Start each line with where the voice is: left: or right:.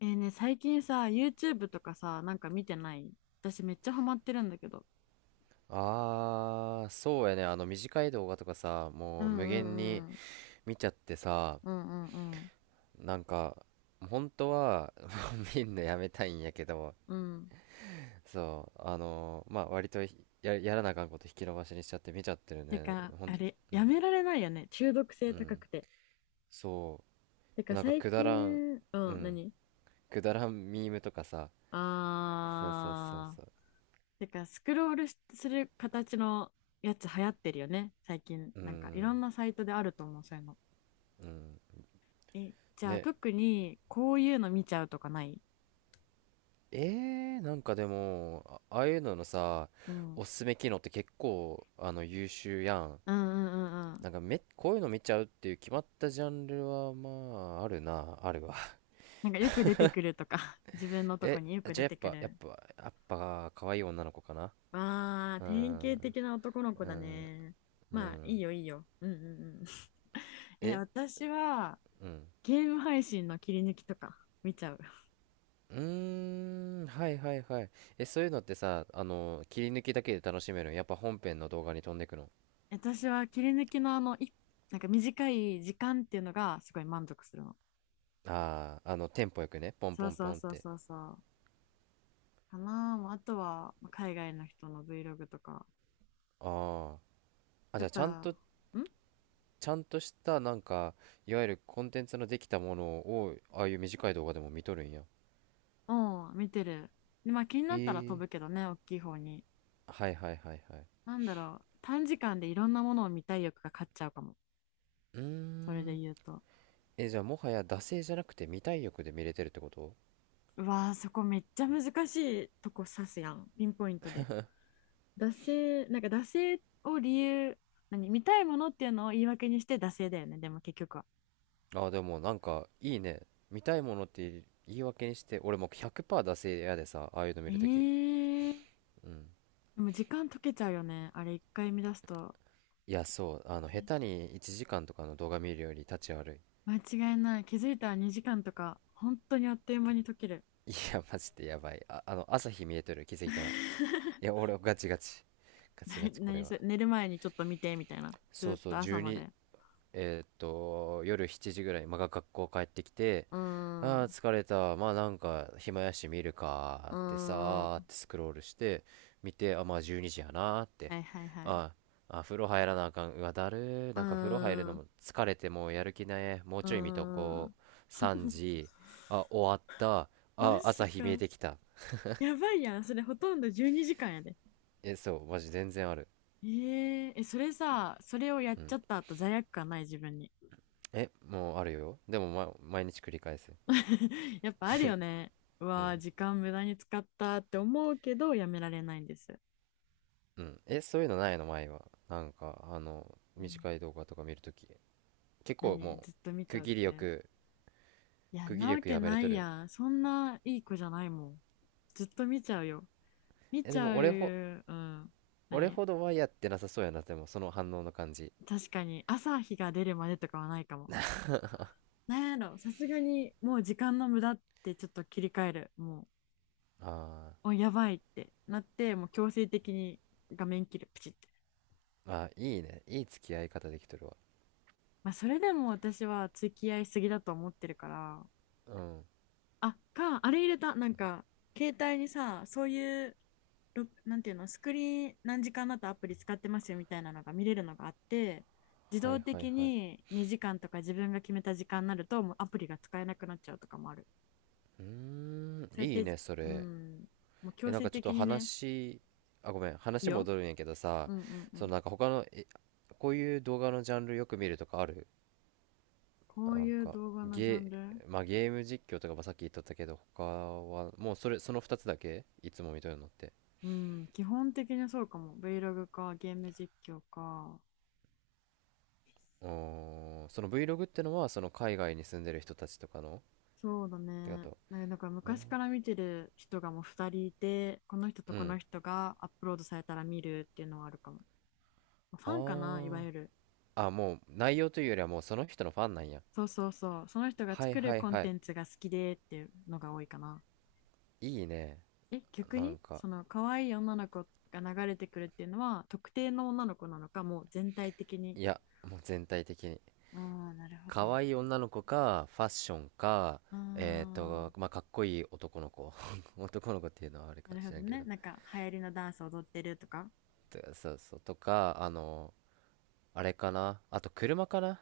left: 最近さ、YouTube とかさ、なんか見てない？私めっちゃハマってるんだけど。
right: ああ、そうやね。あの短い動画とかさ、
left: うん
right: もう
left: う
right: 無限
left: んう
right: に
left: ん
right: 見ちゃってさ、
left: うんうんうん
right: なんか、本当は 見んのやめたいんやけど、
left: うん。
right: そう、まあ割とやらなあかんこと引き延ばしにしちゃって見ちゃってる
left: て
right: ね。
left: か、
right: ほん
left: あ
right: と、
left: れ、
right: う
left: や
right: ん、
left: められないよね。中毒
right: う
left: 性高
right: ん。
left: くて。
right: そ
left: て
right: う。
left: か、
right: なんか
left: 最
right: くだらん、
left: 近、う
right: う
left: ん、
right: ん。
left: 何？
right: くだらんミームとかさ、そうそうそう
left: あ
right: そ
left: ー。
right: う。
left: てか、スクロールする形のやつ流行ってるよね。最近、
right: う
left: なんかいろ
right: ん、
left: んなサイトであると思う、そういうの。
right: うん。
left: え、じゃあ
right: ね。
left: 特にこういうの見ちゃうとかない？
right: なんかでも、ああいうののさ、
left: う
right: お
left: ん
right: すすめ機能って結構、優秀やん。
left: うんうんうん。
right: なんかめ、こういうの見ちゃうっていう決まったジャンルは、まあ、あるな、あるわ。
left: なんかよく出てくるとか、自分の とこ
right: え、
left: によく出
right: じゃあやっ
left: てく
right: ぱ、やっ
left: る。
right: ぱ、やっぱ、可愛い女の子かな。
left: わあ、
right: うー
left: 典
right: ん、
left: 型
right: う
left: 的な男の子
right: ー
left: だ
right: ん、
left: ね。
right: う
left: まあ、いい
right: ん。
left: よ、いいよ。うんうんうん。え、
right: え、
left: 私は、
right: うん。
left: ゲーム配信の切り抜きとか見ちゃう。
right: うーん、はいはいはい。え、そういうのってさ、切り抜きだけで楽しめるのやっぱ本編の動画に飛んでくの。
left: 私は切り抜きのあの、い、なんか短い時間っていうのがすごい満足するの。
right: ああー、テンポよくね、ポン
left: そう
right: ポン
left: そ
right: ポ
left: う
right: ンっ
left: そう
right: て。
left: そうそう。かなあ、もうあとは、まあ海外の人の Vlog とか。
right: ああ。あ、
left: や
right: じ
left: っ
right: ゃあちゃん
left: ぱ、
right: と
left: ん
right: ちゃんとしたなんかいわゆるコンテンツのできたものをああいう短い動画でも見とるんや。
left: うん、見てる。で、まあ気に
right: え
left: なったら飛
right: ー、
left: ぶけどね、大きい方に。
right: はいはいはいはい。
left: なんだろう、短時間でいろんなものを見たい欲が勝っちゃうかも。
right: うー
left: それで
right: ん。
left: 言うと。
right: え、じゃあもはや惰性じゃなくて見たい欲で見れてるってこと。
left: うわー、そこめっちゃ難しいとこ指すやん、ピンポイントで。惰性、なんか惰性を理由、何、見たいものっていうのを言い訳にして惰性だよね、でも結局は。
right: あーでもなんかいいね。見たいものって言い訳にして俺もう100%惰性やでさ、ああいうの見
left: え
right: るとき。
left: ー、
right: うん、
left: でも時間解けちゃうよね、あれ一回見出すと。
right: いやそう、下手に1時間とかの動画見るより立ち悪
left: 間違いない、気づいたら2時間とか、本当にあっという間に解ける。
right: い。いやマジでやばい。あ、朝日見えとる、気づいたら。いや俺ガチガチガチガ チこれ
left: 何そ
right: は。
left: れ、寝る前にちょっと見てみたいな。
right: そう
left: ずっ
right: そ
left: と
right: う、
left: 朝ま
right: 12、
left: で。
right: 夜7時ぐらい、まあ、が学校帰ってきて、
left: うーん、
right: ああ、
left: う
right: 疲れた。まあなんか、暇やし見るか
left: ー
right: ーってさーっ
left: ん。
right: てスクロールして、見て、あ、まあ12時やなーって。
left: はいはいはい。
right: あーあ、風呂入らなあかん。うわ、だるー。
left: うー
right: なんか風呂入る
left: ん、
right: の
left: う
right: も疲れてもうやる気ない。もう
left: ー
right: ちょい見とこ
left: ん。
right: う。3時。あ、終わった。
left: マ
right: あ、
left: ジ
right: 朝日見え
left: か。
right: てきた。
left: やばいやん。それほとんど12時間やで。
right: え、そう、マジ全然ある。
left: えー、え、それさ、それをやっ
right: う
left: ち
right: ん。
left: ゃった後罪悪感ない？自分に。
right: え、もうあるよ。でも、ま、毎日繰り返す。
left: やっぱあるよね。う
right: う
left: わー、
right: ん。
left: 時間無駄に使ったって思うけど、やめられないんです。
right: うん。え、そういうのないの前は。なんか、
left: うん？
right: 短い動画とか見るとき。結構
left: 何
right: も
left: ずっと見
right: う、
left: ちゃうって？いや、ん
right: 区切り
left: な
right: よ
left: わ
right: く
left: け
right: やめれ
left: な
right: と
left: い
right: る。
left: やん。そんないい子じゃないもん。ずっと見ちゃうよ。見
right: え、
left: ち
right: で
left: ゃ
right: も
left: う、うん。
right: 俺
left: 何？
right: ほどはやってなさそうやな、でも、その反応の感じ。
left: 確かに、朝日が出るまでとかはないかも。なんやろ、さすがにもう時間の無駄ってちょっと切り替えるも、
right: あ
left: うおやばいってなってもう強制的に画面切るプチって、
right: ーあ、いいね。いい付き合い方できとるわ。
left: まあ、それでも私は付き合いすぎだと思ってるから、
right: うん。
left: あかあれ入れたなんか携帯にさ、そういう、ろ、なんていうの、スクリーン何時間だとアプリ使ってますよみたいなのが見れるのがあって、自
right: は
left: 動
right: いはい
left: 的
right: はい。
left: に2時間とか自分が決めた時間になるともうアプリが使えなくなっちゃうとかもある。
right: うーん、
left: そうやっ
right: いい
left: て、
right: ね、そ
left: う
right: れ。
left: ん、もう
right: え、
left: 強
right: なん
left: 制
right: かちょっ
left: 的
right: と
left: にね。
right: 話、あ、ごめん、
left: いい
right: 話
left: よ？
right: 戻るんやけどさ、
left: うんうんう
right: そ
left: ん。
right: のなんか他の、え、こういう動画のジャンルよく見るとかある。
left: こう
right: なん
left: いう
right: か
left: 動画のジャン
right: ゲ
left: ル？
right: まあ、ゲーム実況とかばさっき言っとったけど、他はもうその2つだけいつも見とるのって。
left: うん、基本的にそうかも。 Vlog かゲーム実況か。
right: うーん、その Vlog ってのはその海外に住んでる人たちとかの
left: そうだ
right: ってか
left: ね、
right: と。
left: なんかなんか
right: あー、
left: 昔から見てる人がもう2人いて、この人と
right: う
left: この
right: ん。
left: 人がアップロードされたら見るっていうのはあるかも。フ
right: あ
left: ァンかな、いわ
right: ー。
left: ゆる。
right: あもう内容というよりはもうその人のファンなんや。
left: そうそうそう、その人が
right: はい
left: 作る
right: はい
left: コン
right: は
left: テ
right: い。
left: ンツが好きでっていうのが多いかな。
right: いいね。
left: え、逆
right: な
left: に
right: んか、
left: その可愛い女の子が流れてくるっていうのは特定の女の子なの？かもう全体的に？
right: いや、もう全体的に。
left: ああ、なるほど。
right: 可
left: あ
right: 愛い女の子かファッションか、
left: あ、
right: えっーとまあかっこいい男の子、 男の子っていうのはあれ
left: な
right: かも
left: る
right: し
left: ほど
right: れんけ
left: ね。
right: ど、
left: なんか流行りのダンス踊ってるとか。
right: とそうそう、とかあれかなあ、と車かな。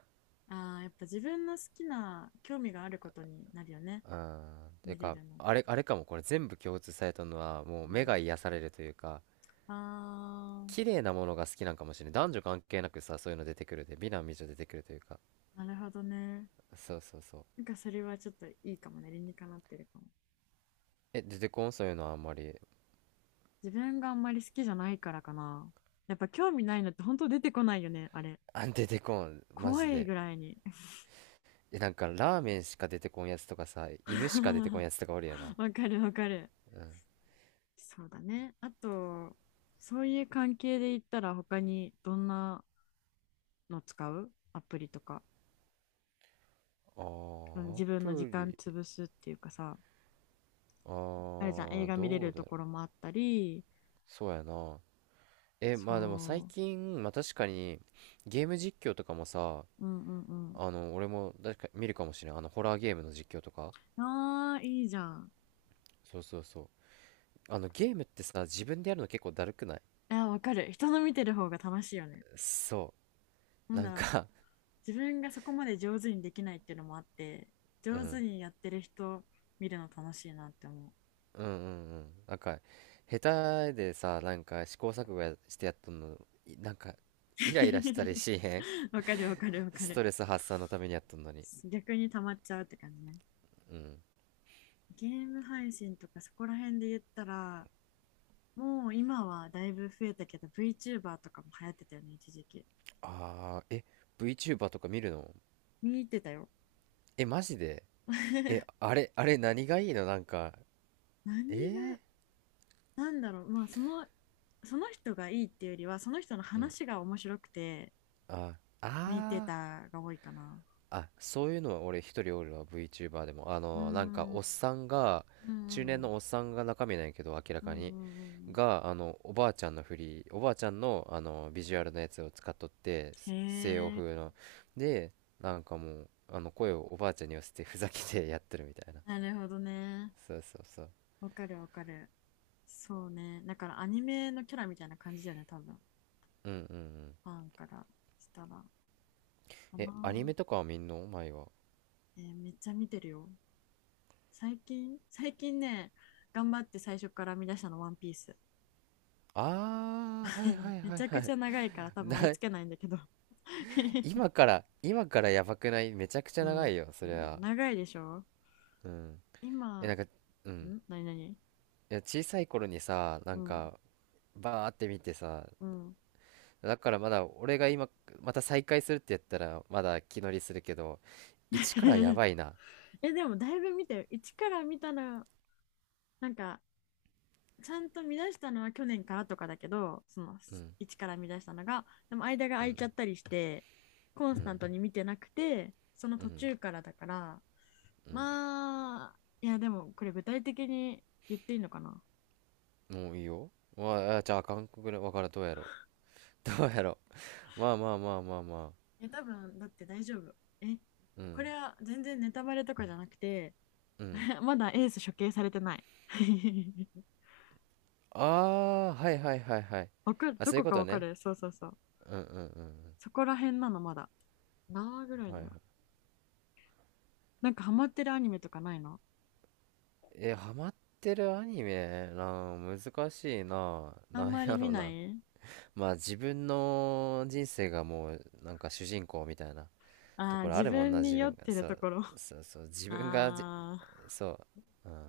left: ああ、やっぱ自分の好きな興味があることになるよね。
right: うん、て
left: 見れ
right: か
left: るのって。
right: あれかも。これ全部共通されたのはも
left: う
right: う目が
left: ん、
right: 癒されるというか、
left: あ
right: 綺麗なものが好きなんかもしれない。男女関係なくさ、そういうの出てくるで美男美女出てくるというか。
left: あ、なるほどね。
right: そうそうそう。
left: なんかそれはちょっといいかもね。理にかなってるかも。
right: え、出てこん、そういうのはあんまり。
left: 自分があんまり好きじゃないからかな。やっぱ興味ないのって本当出てこないよね、あれ。
right: あ、出てこんマ
left: 怖
right: ジ
left: い
right: で。
left: ぐらいに。
right: え、なんかラーメンしか出てこんやつとかさ、犬しか出てこん やつとかおるやな。
left: わかるわかる。
right: うん。
left: そうだね。あと、そういう関係で言ったら他にどんなの使うアプリとか。
right: あーア
left: 自分の時
right: プ
left: 間
right: リ。
left: 潰すっていうかさ、
right: あ
left: あれじゃん、映
right: ー
left: 画見れ
right: ど
left: る
right: うだ
left: と
right: ろ
left: ころも
right: う。
left: あったり、
right: そうやな。え、まあでも最
left: そ
right: 近、まあ確かに、ゲーム実況とかもさ、
left: う、うんうん
right: 俺も確か見るかもしれない。ホラーゲームの実況とか。
left: うん。ああ、いいじゃん。
right: そうそうそう。ゲームってさ、自分でやるの結構だるくない。
left: いや、わかる。人の見てる方が楽しいよね。
right: そう。
left: なん
right: なん
left: だろう。
right: か、
left: 自分がそこまで上手にできないっていうのもあって、
right: う
left: 上手
right: ん。
left: にやってる人見るの楽しいなって思う。
right: うんうんうん。なんか、下手でさ、なんか試行錯誤やしてやっとんの、なんか、イライラしたり しへん。
left: わかるわかるわ か
right: ス
left: る。
right: トレス発散のためにやっとんのに。
left: 逆に溜まっちゃうって感じね。
right: うん。
left: ゲーム配信とかそこら辺で言ったら、もう今はだいぶ増えたけど、VTuber とかも流行ってたよね、一時期。
right: あー、え、VTuber とか見るの。
left: 見に行ってたよ。
right: え、マジで。え、あれ何がいいのなんか、
left: 何が、
right: えー、
left: なんだろう、まあその、その人がいいっていうよりは、その人の話が面白くて、
right: あ、
left: 見て
right: あー
left: たが多いかな。
right: あ、そういうのは俺一人おるわ、VTuber でも。
left: うーん、う
right: なんか
left: ん
right: おっさんが、
left: う
right: 中年
left: ん
right: のおっさんが中身なんやけど、明ら
left: うん、う
right: かに。
left: んうんうん
right: が、おばあちゃんの、ビジュアルのやつを使っとって、
left: うん。
right: 西洋
left: へえ、
right: 風の。で、なんかもう、声をおばあちゃんに寄せてふざけてやってるみたいな。
left: なるほどね。
right: そうそうそう。
left: わかるわかる。そうね。だからアニメのキャラみたいな感じだよね、多分。
right: うんうんうん。
left: ファンからしたら。かな。
right: え、アニメとかは見んの前は。
left: えーめっちゃ見てるよ。最近、最近ね、頑張って最初から編み出したの、ワンピース。
right: あー、はいはい
left: め
right: は
left: ち
right: い
left: ゃ
right: は
left: くち
right: い。
left: ゃ長いから 多分
right: な、
left: 追いつけないんだけど
right: 今 から、今からやばくない。めちゃくちゃ
left: う
right: 長
left: ん、
right: いよ、そりゃ。
left: 長いでしょ。
right: うん。
left: 今、
right: え、なんか、うん。
left: ん何何、
right: いや、小さい頃にさ、な
left: う
right: ん
left: ん、
right: か、バーって見てさ、
left: うん
right: だからまだ、俺が今、また再会するってやったら、まだ気乗りするけど、一からや ばいな。
left: え、でもだいぶ見てよ、一から見たら、なんか、ちゃんと見出したのは去年からとかだけど、その、
right: うん、
left: 一から見出したのが、でも間が
right: う
left: 空い
right: ん、
left: ちゃったりして、コン
right: う
left: スタン
right: ん、
left: トに見てなくて、その
right: う
left: 途
right: ん、
left: 中からだから、
right: うん。
left: まあ、いや、でも、これ具体的に言っていいのかな？
right: もういいよ。まあ、じゃあ、韓国語わからん、どうやろう。まあまあまあまあまあ。
left: いや、多分、だって大丈夫。え、
right: う
left: こ
right: ん、
left: れは全然ネタバレとかじゃなくて、
right: うん。
left: まだエース処刑されてない。
right: ああ、はいはいはいはい。
left: わかる、
right: あ、
left: ど
right: そういう
left: こ
right: こ
left: か
right: と
left: わか
right: ね。
left: る、そうそうそう。
right: うんうんうん
left: そこら辺なの、まだ。何話ぐら
right: う
left: い
right: ん。は
left: だ
right: い
left: ろ
right: はい。
left: う。なんかハマってるアニメとかないの？
right: え、ハマってるアニメなあ、難しいなあ。
left: あ
right: な
left: ん
right: ん
left: まり
right: や
left: 見
right: ろ
left: な
right: な。
left: い。
right: まあ自分の人生がもうなんか主人公みたいなと
left: ああー、
right: ころあ
left: 自
right: るもんな、
left: 分に
right: 自
left: 酔っ
right: 分が。
left: てる
right: そ
left: と
right: う、
left: ころ。
right: そうそう、
left: あ
right: 自分がじ、
left: あ、
right: そう、うん。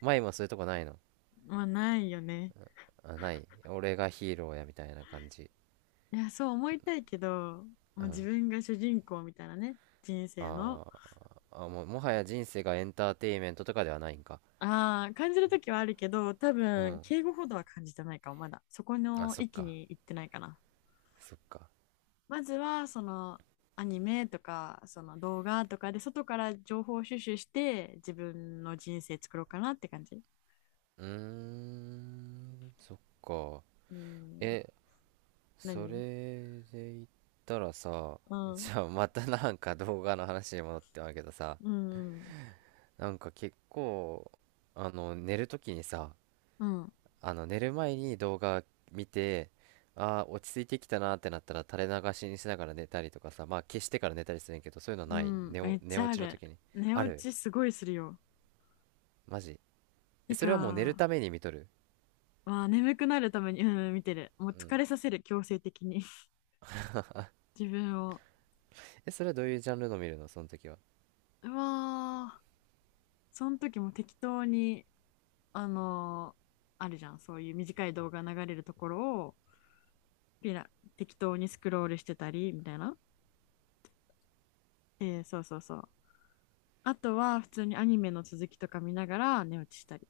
right: 前もそういうとこないの。
left: まあないよね。
right: あ、ない。俺がヒーローやみたいな感じ。
left: いや、そう思いたいけど、も
right: う
left: う自
right: ん。
left: 分が主人公みたいなね、人生の。
right: あーあ、もう、もはや人生がエンターテインメントとかではないんか。
left: ああ、感じるときはあるけど、多
right: う
left: 分、
right: ん。
left: 敬語ほどは感じてないかも、まだ。そこ
right: あ、
left: の
right: そっ
left: 域
right: か。
left: に行ってないかな。
right: そっか。
left: まずは、その、アニメとか、その動画とかで、外から情報収集して、自分の人生作ろうかなって感じ。
right: うーん、そっか。
left: うん。
right: え、そ
left: 何？
right: れで言ったらさ、
left: う ん。
right: じゃあまたなんか動画の話に戻ってまうけどさ、
left: うん。
right: なんか結構、寝るときにさ、
left: うん。
right: 寝る前に動画見て、ああ、落ち着いてきたなーってなったら垂れ流しにしながら寝たりとかさ、まあ消してから寝たりするんやけど、そういうの
left: う
right: ない。
left: ん。めっ
right: 寝
left: ちゃ
right: 落
left: あ
right: ちの
left: る。
right: 時に。
left: 寝
right: あ
left: 落
right: る
left: ちすごいするよ。
right: マジ。え、
left: て
right: それはもう寝る
left: か、
right: ために見とる。
left: まあ、眠くなるために、うん、見てる。もう
right: うん。
left: 疲れさせる、強制的に。自分を。
right: え、それはどういうジャンルの見るのその時は。
left: うわー。その時も適当に、あのーあるじゃん、そういう短い動画流れるところを、ピラ、適当にスクロールしてたり、みたいな。えーそうそうそう。あとは、普通にアニメの続きとか見ながら寝落ちしたり。